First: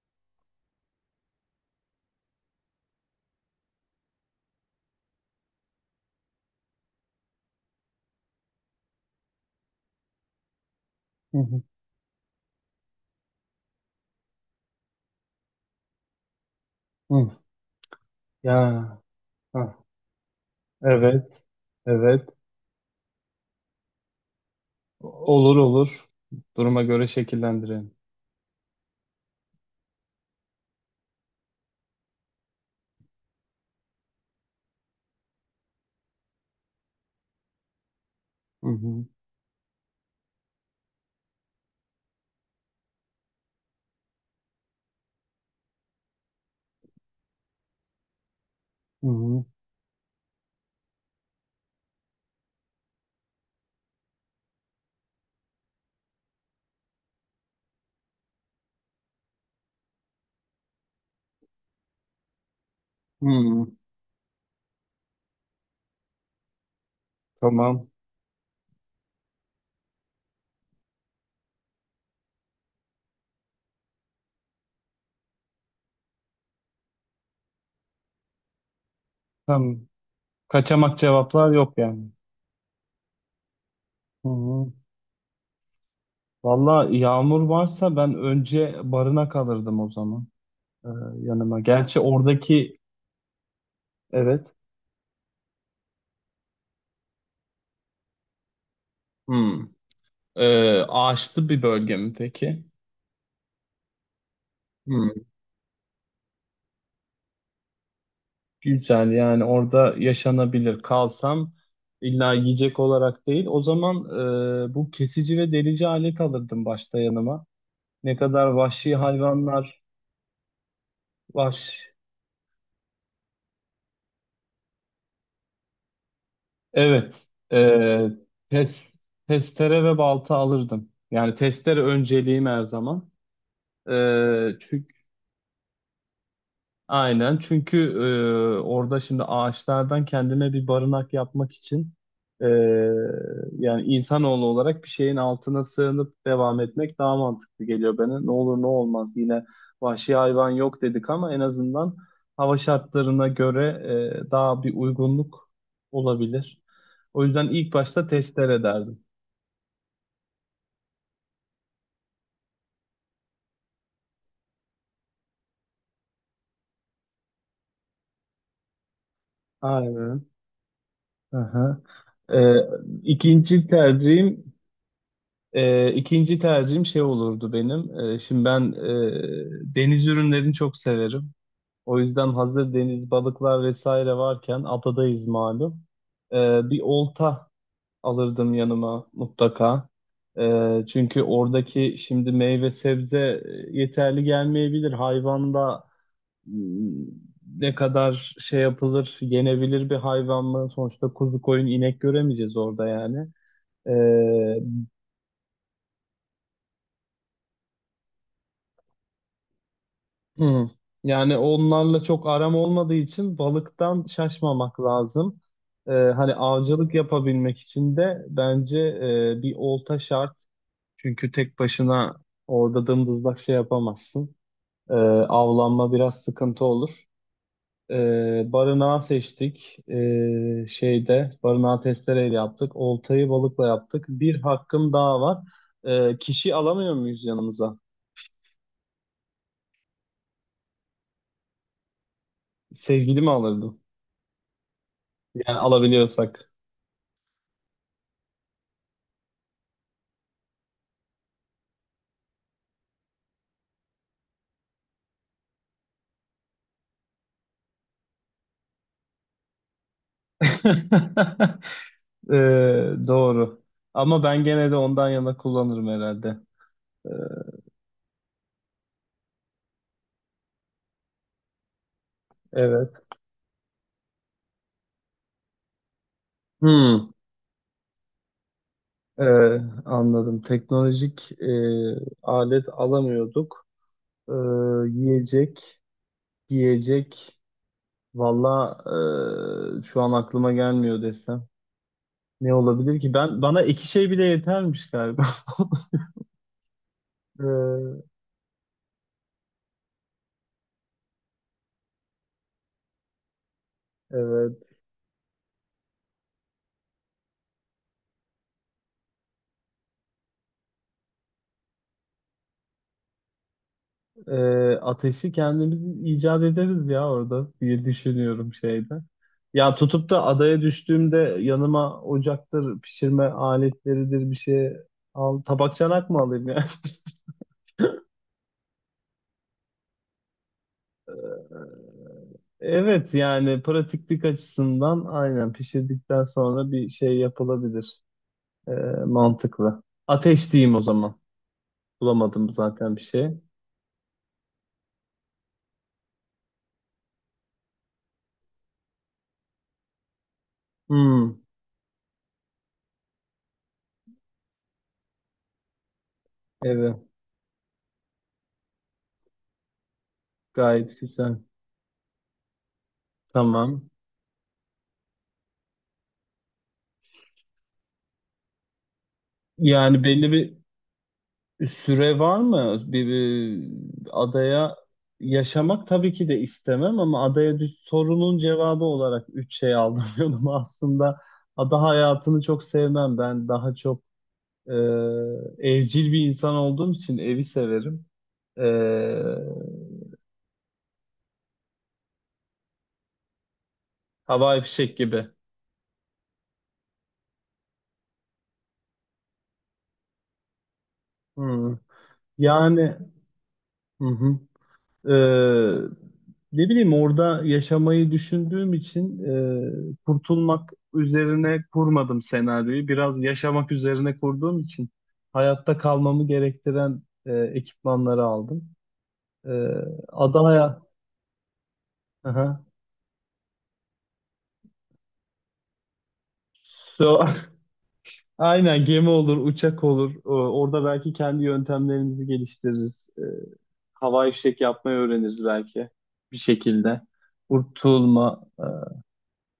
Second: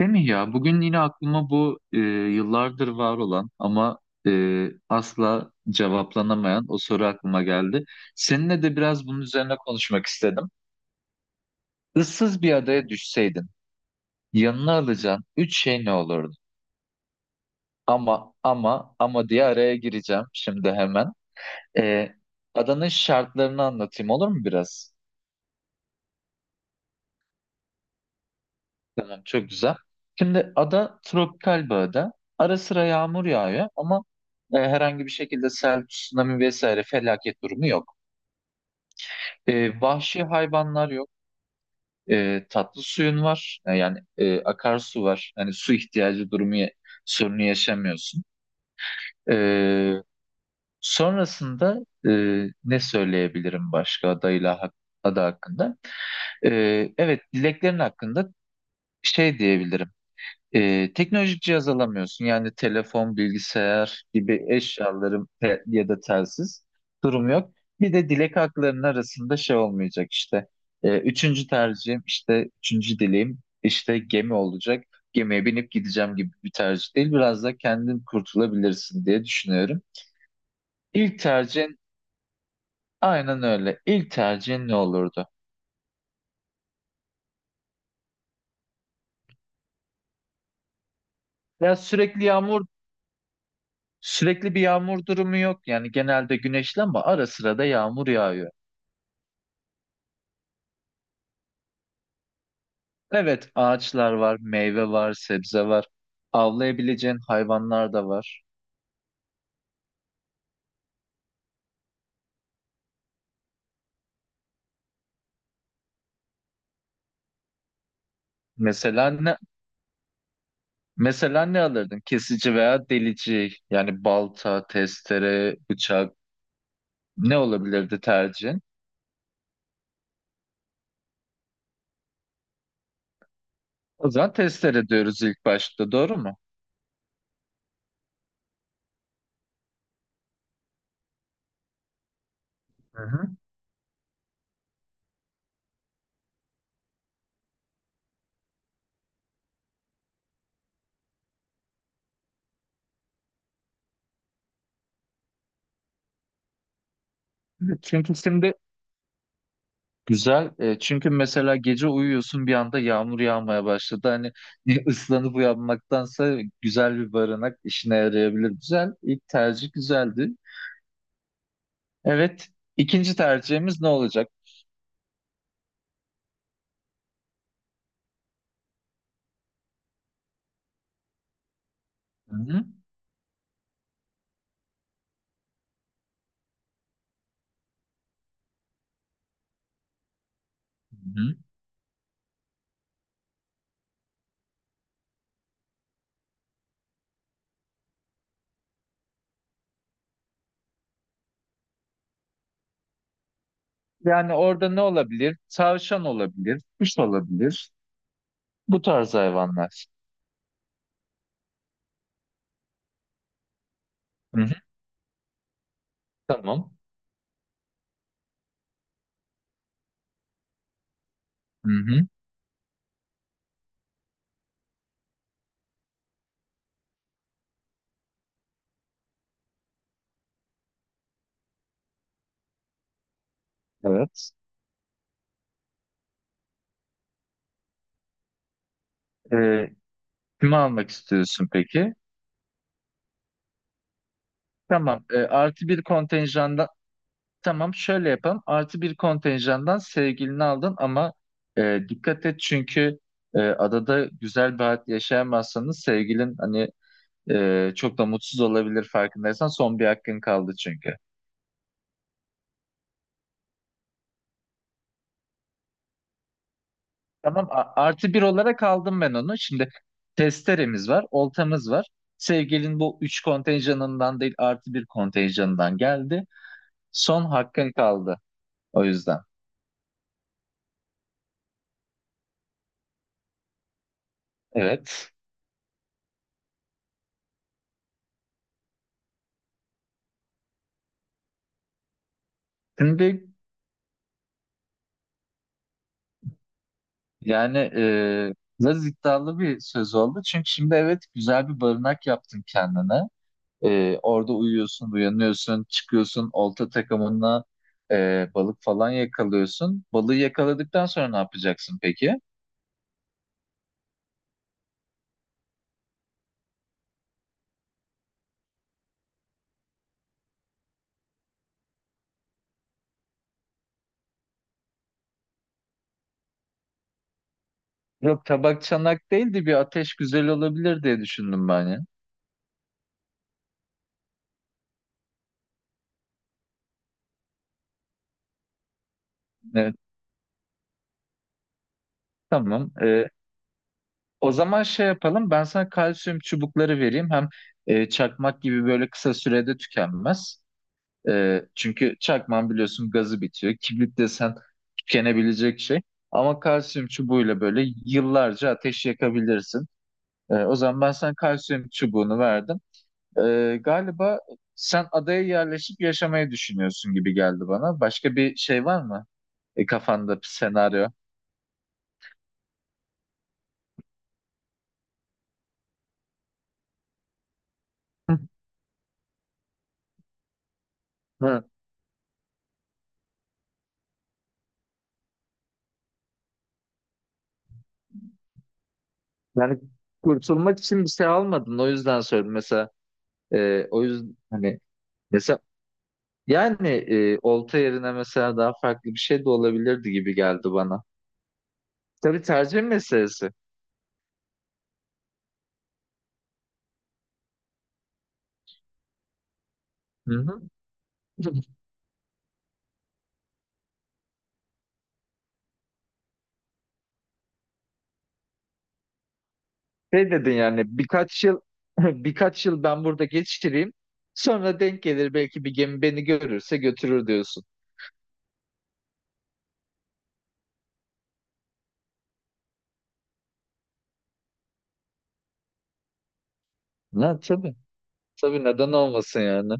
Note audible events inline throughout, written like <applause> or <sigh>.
Değil mi ya? Bugün yine aklıma bu yıllardır var olan ama asla cevaplanamayan o soru aklıma geldi. Seninle de biraz bunun üzerine konuşmak istedim. Hı hı. Issız bir adaya düşseydin, yanına alacağın üç şey ne olurdu? Hı. Ama ama Ya. ama diye araya Ha. gireceğim şimdi hemen. Evet. E, Evet. Adanın şartlarını anlatayım olur mu biraz? Olur olur. Duruma göre şekillendirelim. Tamam, çok güzel. Şimdi ada tropikal bir ada. Ara sıra yağmur yağıyor ama herhangi bir şekilde sel, tsunami vesaire felaket durumu yok. Hı hı. Vahşi hayvanlar yok. Tatlı suyun var. Yani akarsu var. Hani su ihtiyacı durumu sorunu yaşamıyorsun. Hı E, hı. Sonrasında e, ne söyleyebilirim başka ada hakkında? E, evet, dileklerin hakkında şey diyebilirim. Teknolojik cihaz alamıyorsun. Yani telefon, Hı. bilgisayar gibi eşyaların ya da telsiz durum yok. Tamam. Bir de dilek haklarının arasında şey olmayacak işte. Üçüncü tercihim işte üçüncü dileğim işte gemi olacak. Gemiye binip gideceğim gibi bir tercih değil. Biraz da kendin kurtulabilirsin diye Tamam. düşünüyorum. Kaçamak İlk cevaplar yok tercihin yani. aynen öyle. İlk Hı tercihin hı. ne olurdu? Valla yağmur varsa ben önce barına kalırdım o zaman. Ee, Yanıma. Ya Gerçi sürekli yağmur, oradaki, evet. sürekli bir yağmur durumu yok. Yani genelde güneşli ama ara sıra da yağmur yağıyor. Hı. Ağaçlı bir bölge mi peki? Evet, ağaçlar var, meyve var, sebze var. Avlayabileceğin hayvanlar da var. Güzel yani orada yaşanabilir. Kalsam illa yiyecek olarak değil. O zaman bu kesici ve delici alet alırdım başta yanıma. Ne kadar vahşi Mesela ne hayvanlar mesela ne var. alırdın? Kesici veya delici. Yani balta, testere, bıçak Evet. ne olabilirdi tercihin? tes, testere ve balta alırdım. Yani testere önceliğim her zaman. E, O zaman testere çünkü diyoruz ilk başta, doğru mu? Aynen çünkü orada şimdi ağaçlardan kendine bir barınak yapmak için e, Hı hı. yani insanoğlu olarak bir şeyin altına sığınıp devam etmek daha mantıklı geliyor bana. Ne olur ne olmaz yine vahşi hayvan yok dedik ama en azından hava şartlarına göre daha bir uygunluk olabilir. O yüzden ilk Evet, başta çünkü şimdi testere derdim. güzel. Çünkü mesela gece uyuyorsun, bir anda yağmur yağmaya başladı. Hani <laughs> ıslanıp uyanmaktansa güzel bir barınak işine yarayabilir. Güzel. İlk tercih Aynen. güzeldi. Aha. E, Evet. İkinci ikinci tercihimiz ne tercihim olacak? E, ikinci tercihim şey olurdu benim. Şimdi ben deniz ürünlerini çok severim. O yüzden Hı hı. hazır deniz balıklar vesaire varken adadayız malum. E, Bir olta alırdım yanıma mutlaka. Hı Çünkü hı. oradaki şimdi meyve sebze yeterli gelmeyebilir. Hayvanda ne kadar şey yapılır, yenebilir bir hayvan mı? Sonuçta kuzu koyun inek göremeyeceğiz orada yani. Yani Ee, orada ne olabilir? Tavşan olabilir, kuş olabilir. Bu tarz hayvanlar. Hı. Yani onlarla çok aram olmadığı için balıktan Hı hı. şaşmamak lazım. Hani Tamam. avcılık yapabilmek için de bence bir olta şart. Çünkü tek Hı hı. başına orada dımdızlak şey yapamazsın. Ee, Avlanma biraz sıkıntı olur. Barınağı seçtik. Şeyde barınağı testereyle yaptık. Oltayı balıkla yaptık. Evet. Bir hakkım daha var. Kişi alamıyor muyuz yanımıza? Ee, Kimi almak istiyorsun peki? Sevgili mi alırdım? Tamam. Yani Artı bir alabiliyorsak. kontenjandan Tamam, şöyle yapalım. Artı bir kontenjandan sevgilini aldın ama dikkat et, çünkü adada güzel bir hayat yaşayamazsanız sevgilin hani çok da mutsuz olabilir, farkındaysan son bir hakkın kaldı çünkü. <laughs> Doğru. Ama ben gene de ondan yana kullanırım herhalde. Ee, Tamam, artı bir olarak aldım ben onu. Şimdi testeremiz var, oltamız var. Sevgilin evet. bu üç kontenjanından değil artı bir kontenjanından geldi. Hmm. Son hakkın kaldı o yüzden. Ee, Anladım. Teknolojik alet alamıyorduk. Ee, Evet. Yiyecek, giyecek. Valla şu an aklıma gelmiyor desem. Ne olabilir ki? Şimdi Ben bana iki şey bile yetermiş galiba. <laughs> yani Ee, biraz iddialı bir söz oldu. Çünkü şimdi evet, güzel bir barınak yaptın kendine. Orada evet. uyuyorsun, uyanıyorsun, çıkıyorsun, olta takımına balık falan yakalıyorsun. Balığı yakaladıktan sonra ne yapacaksın peki? e, Ateşi kendimiz icat ederiz ya orada diye düşünüyorum şeyde. Ya tutup da adaya düştüğümde yanıma ocaktır, pişirme aletleridir bir şey al. Tabak çanak mı alayım ya? <laughs> Yok, tabak çanak değildi, bir ateş güzel olabilir diye düşündüm ben ya. Evet yani pratiklik açısından aynen pişirdikten sonra bir şey yapılabilir. E, Evet, Mantıklı. Ateş diyeyim o zaman. Bulamadım tamam. zaten bir şey. O zaman şey yapalım, ben sana kalsiyum çubukları vereyim. Hem çakmak gibi böyle kısa sürede tükenmez. Hmm, Çünkü çakman biliyorsun gazı bitiyor. Kibrit desen tükenebilecek şey. Ama kalsiyum evet çubuğuyla böyle yıllarca ateş yakabilirsin. O zaman ben gayet sana güzel. kalsiyum çubuğunu verdim. Tamam. Galiba sen adaya yerleşip yaşamayı düşünüyorsun gibi geldi bana. Başka bir şey var mı? Yani Kafanda bir belli bir senaryo. süre var mı? Bir adaya yaşamak tabii ki de istemem ama adaya düş Hı. sorunun cevabı olarak üç şey aldım <laughs> yanıma aslında. Hı. Ada hayatını çok sevmem. Ben daha çok e, evcil bir insan olduğum için evi severim. E, Yani kurtulmak için bir şey almadın. O yüzden söyledim. Mesela o yüzden hani Havai fişek gibi. mesela yani olta yerine mesela daha farklı bir şey de olabilirdi gibi geldi bana. Hı. Tabii tercih Yani meselesi. hı hı. Ee, Ne bileyim orada yaşamayı düşündüğüm için Hı hı. kurtulmak <laughs> üzerine kurmadım senaryoyu. Biraz yaşamak üzerine kurduğum için hayatta kalmamı gerektiren ekipmanları aldım. Ee, Şey dedin Ada yani hayat... birkaç yıl <laughs> birkaç Aha. yıl ben burada geçireyim. Sonra denk gelir belki, bir gemi beni görürse götürür So, <laughs> diyorsun. aynen gemi olur, uçak olur. Orada belki kendi yöntemlerimizi geliştiririz. Hava ifşek yapmayı öğreniriz belki bir şekilde. Ha, tabii. Kurtulma, Tabii, neden olmasın yani.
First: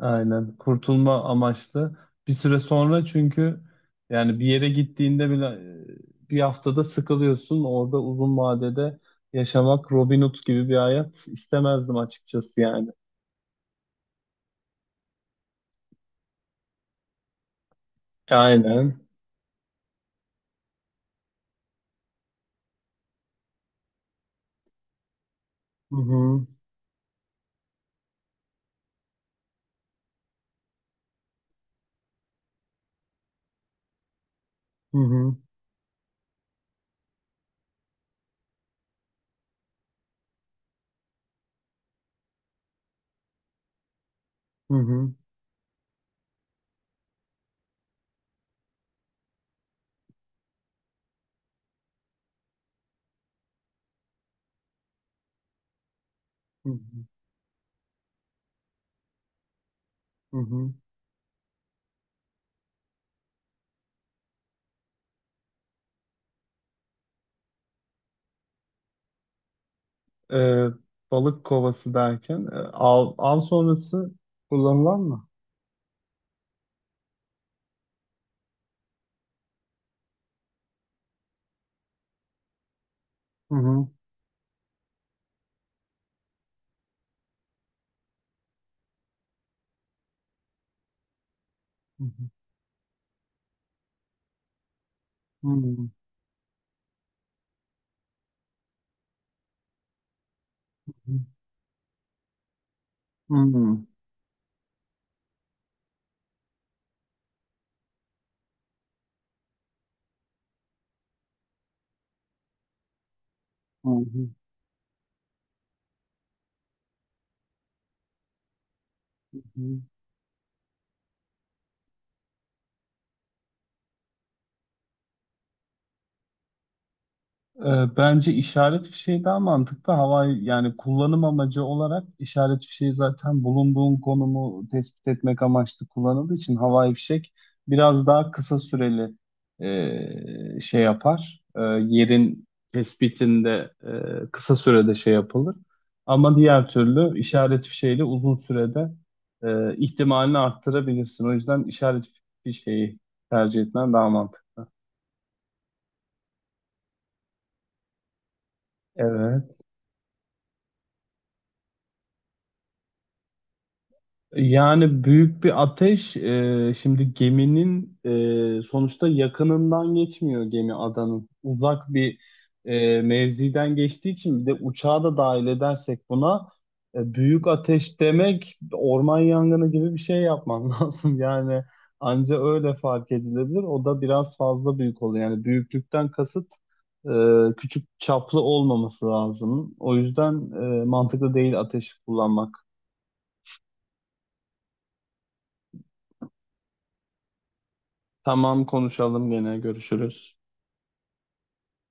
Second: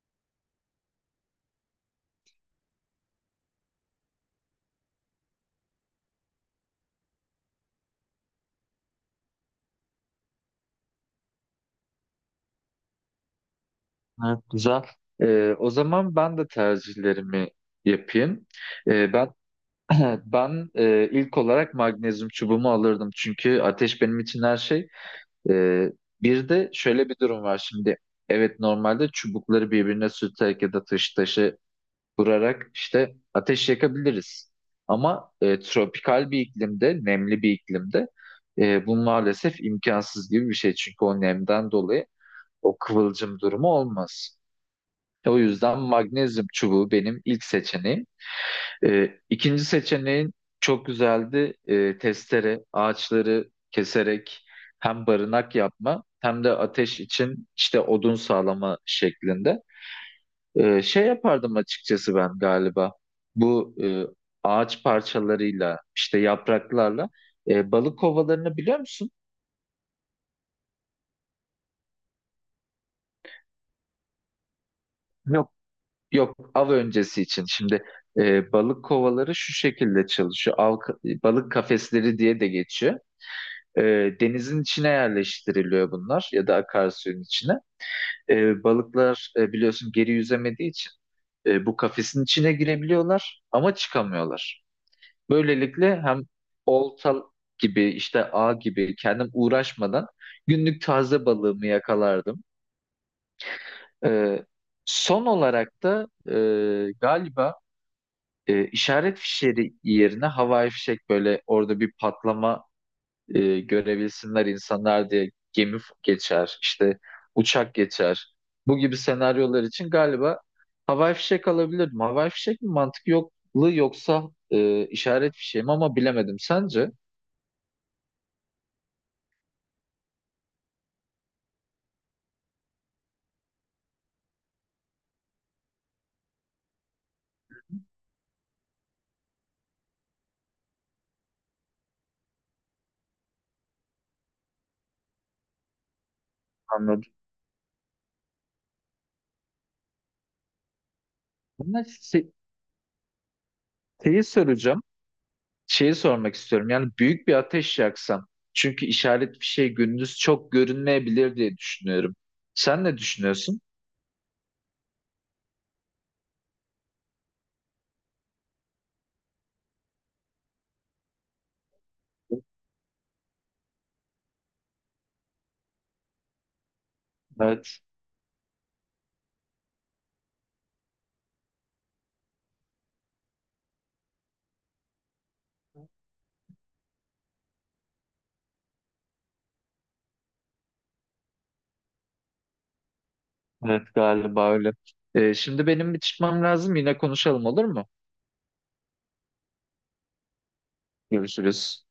aynen. Kurtulma amaçlı. Bir süre sonra çünkü yani bir yere gittiğinde bile bir haftada sıkılıyorsun. Orada uzun vadede yaşamak Robin Hood gibi bir hayat istemezdim açıkçası yani. Evet, güzel. O zaman ben de tercihlerimi yapayım. Aynen. Ben <clears throat> ilk olarak magnezyum çubuğumu alırdım çünkü ateş benim için her şey. Ee, Hı hı. Bir de şöyle bir durum var şimdi. Evet, normalde çubukları birbirine sürterek ya da taşı vurarak işte ateş yakabiliriz. Hı Ama hı. Tropikal bir iklimde, nemli bir iklimde bu maalesef imkansız gibi bir şey. Çünkü o nemden dolayı o kıvılcım durumu olmaz. Hı hı. O yüzden magnezyum çubuğu benim ilk seçeneğim. İkinci seçeneğin çok güzeldi. Testere, ağaçları keserek hem barınak yapma hem de Hı ateş hı. için işte odun sağlama şeklinde. Hı hı. Şey yapardım açıkçası ben galiba. Bu ağaç parçalarıyla işte yapraklarla balık kovalarını biliyor musun? Ee, Balık kovası derken av, av sonrası kullanılan mı? Yok, av öncesi için. Şimdi balık kovaları şu şekilde çalışıyor. Av, balık kafesleri diye de geçiyor. Hı E, hı. Denizin içine yerleştiriliyor bunlar ya da akarsuyun içine. Balıklar biliyorsun geri yüzemediği için bu Hı kafesin hı. içine girebiliyorlar ama çıkamıyorlar. Hı Böylelikle hem olta gibi işte ağ gibi kendim uğraşmadan günlük taze balığımı yakalardım. hı. Hı hı. E, Son olarak da galiba işaret fişleri yerine havai fişek, böyle orada bir patlama görebilsinler insanlar diye, geçer, işte uçak geçer. Bu gibi Hı senaryolar hı. için galiba havai fişek alabilirdim. Havai fişek mi mantık yokluğu, yoksa işaret fişeği mi, ama bilemedim. Sence? Bence işaret fişeği daha mantıklı. Havai yani kullanım amacı olarak işaret fişeği zaten bulunduğun konumu tespit etmek amaçlı kullanıldığı için havai fişek biraz daha kısa süreli şey yapar. Yerin tespitinde kısa sürede şey yapılır. Ama diğer Anladım. türlü işaret fişeğiyle uzun sürede ihtimalini arttırabilirsin. O yüzden Bunlar işaret se- fişeği tercih etmen daha Şeyi mantıklı. soracağım. Şeyi sormak istiyorum. Yani büyük bir ateş yaksam. Çünkü işaret Evet. fişeği gündüz çok görünmeyebilir diye düşünüyorum. Sen ne düşünüyorsun? Yani büyük bir ateş. Şimdi geminin sonuçta yakınından geçmiyor gemi adanın. Uzak bir mevziden geçtiği için bir de uçağı da dahil edersek buna büyük Evet. ateş demek orman yangını gibi bir şey yapman <laughs> lazım. Yani anca öyle fark edilebilir. O da biraz fazla büyük oluyor. Yani büyüklükten kasıt e, küçük çaplı olmaması lazım. O yüzden mantıklı değil ateş kullanmak. Evet, galiba öyle. Şimdi benim bir çıkmam lazım. Yine konuşalım, olur mu? Tamam konuşalım gene görüşürüz. Görüşürüz.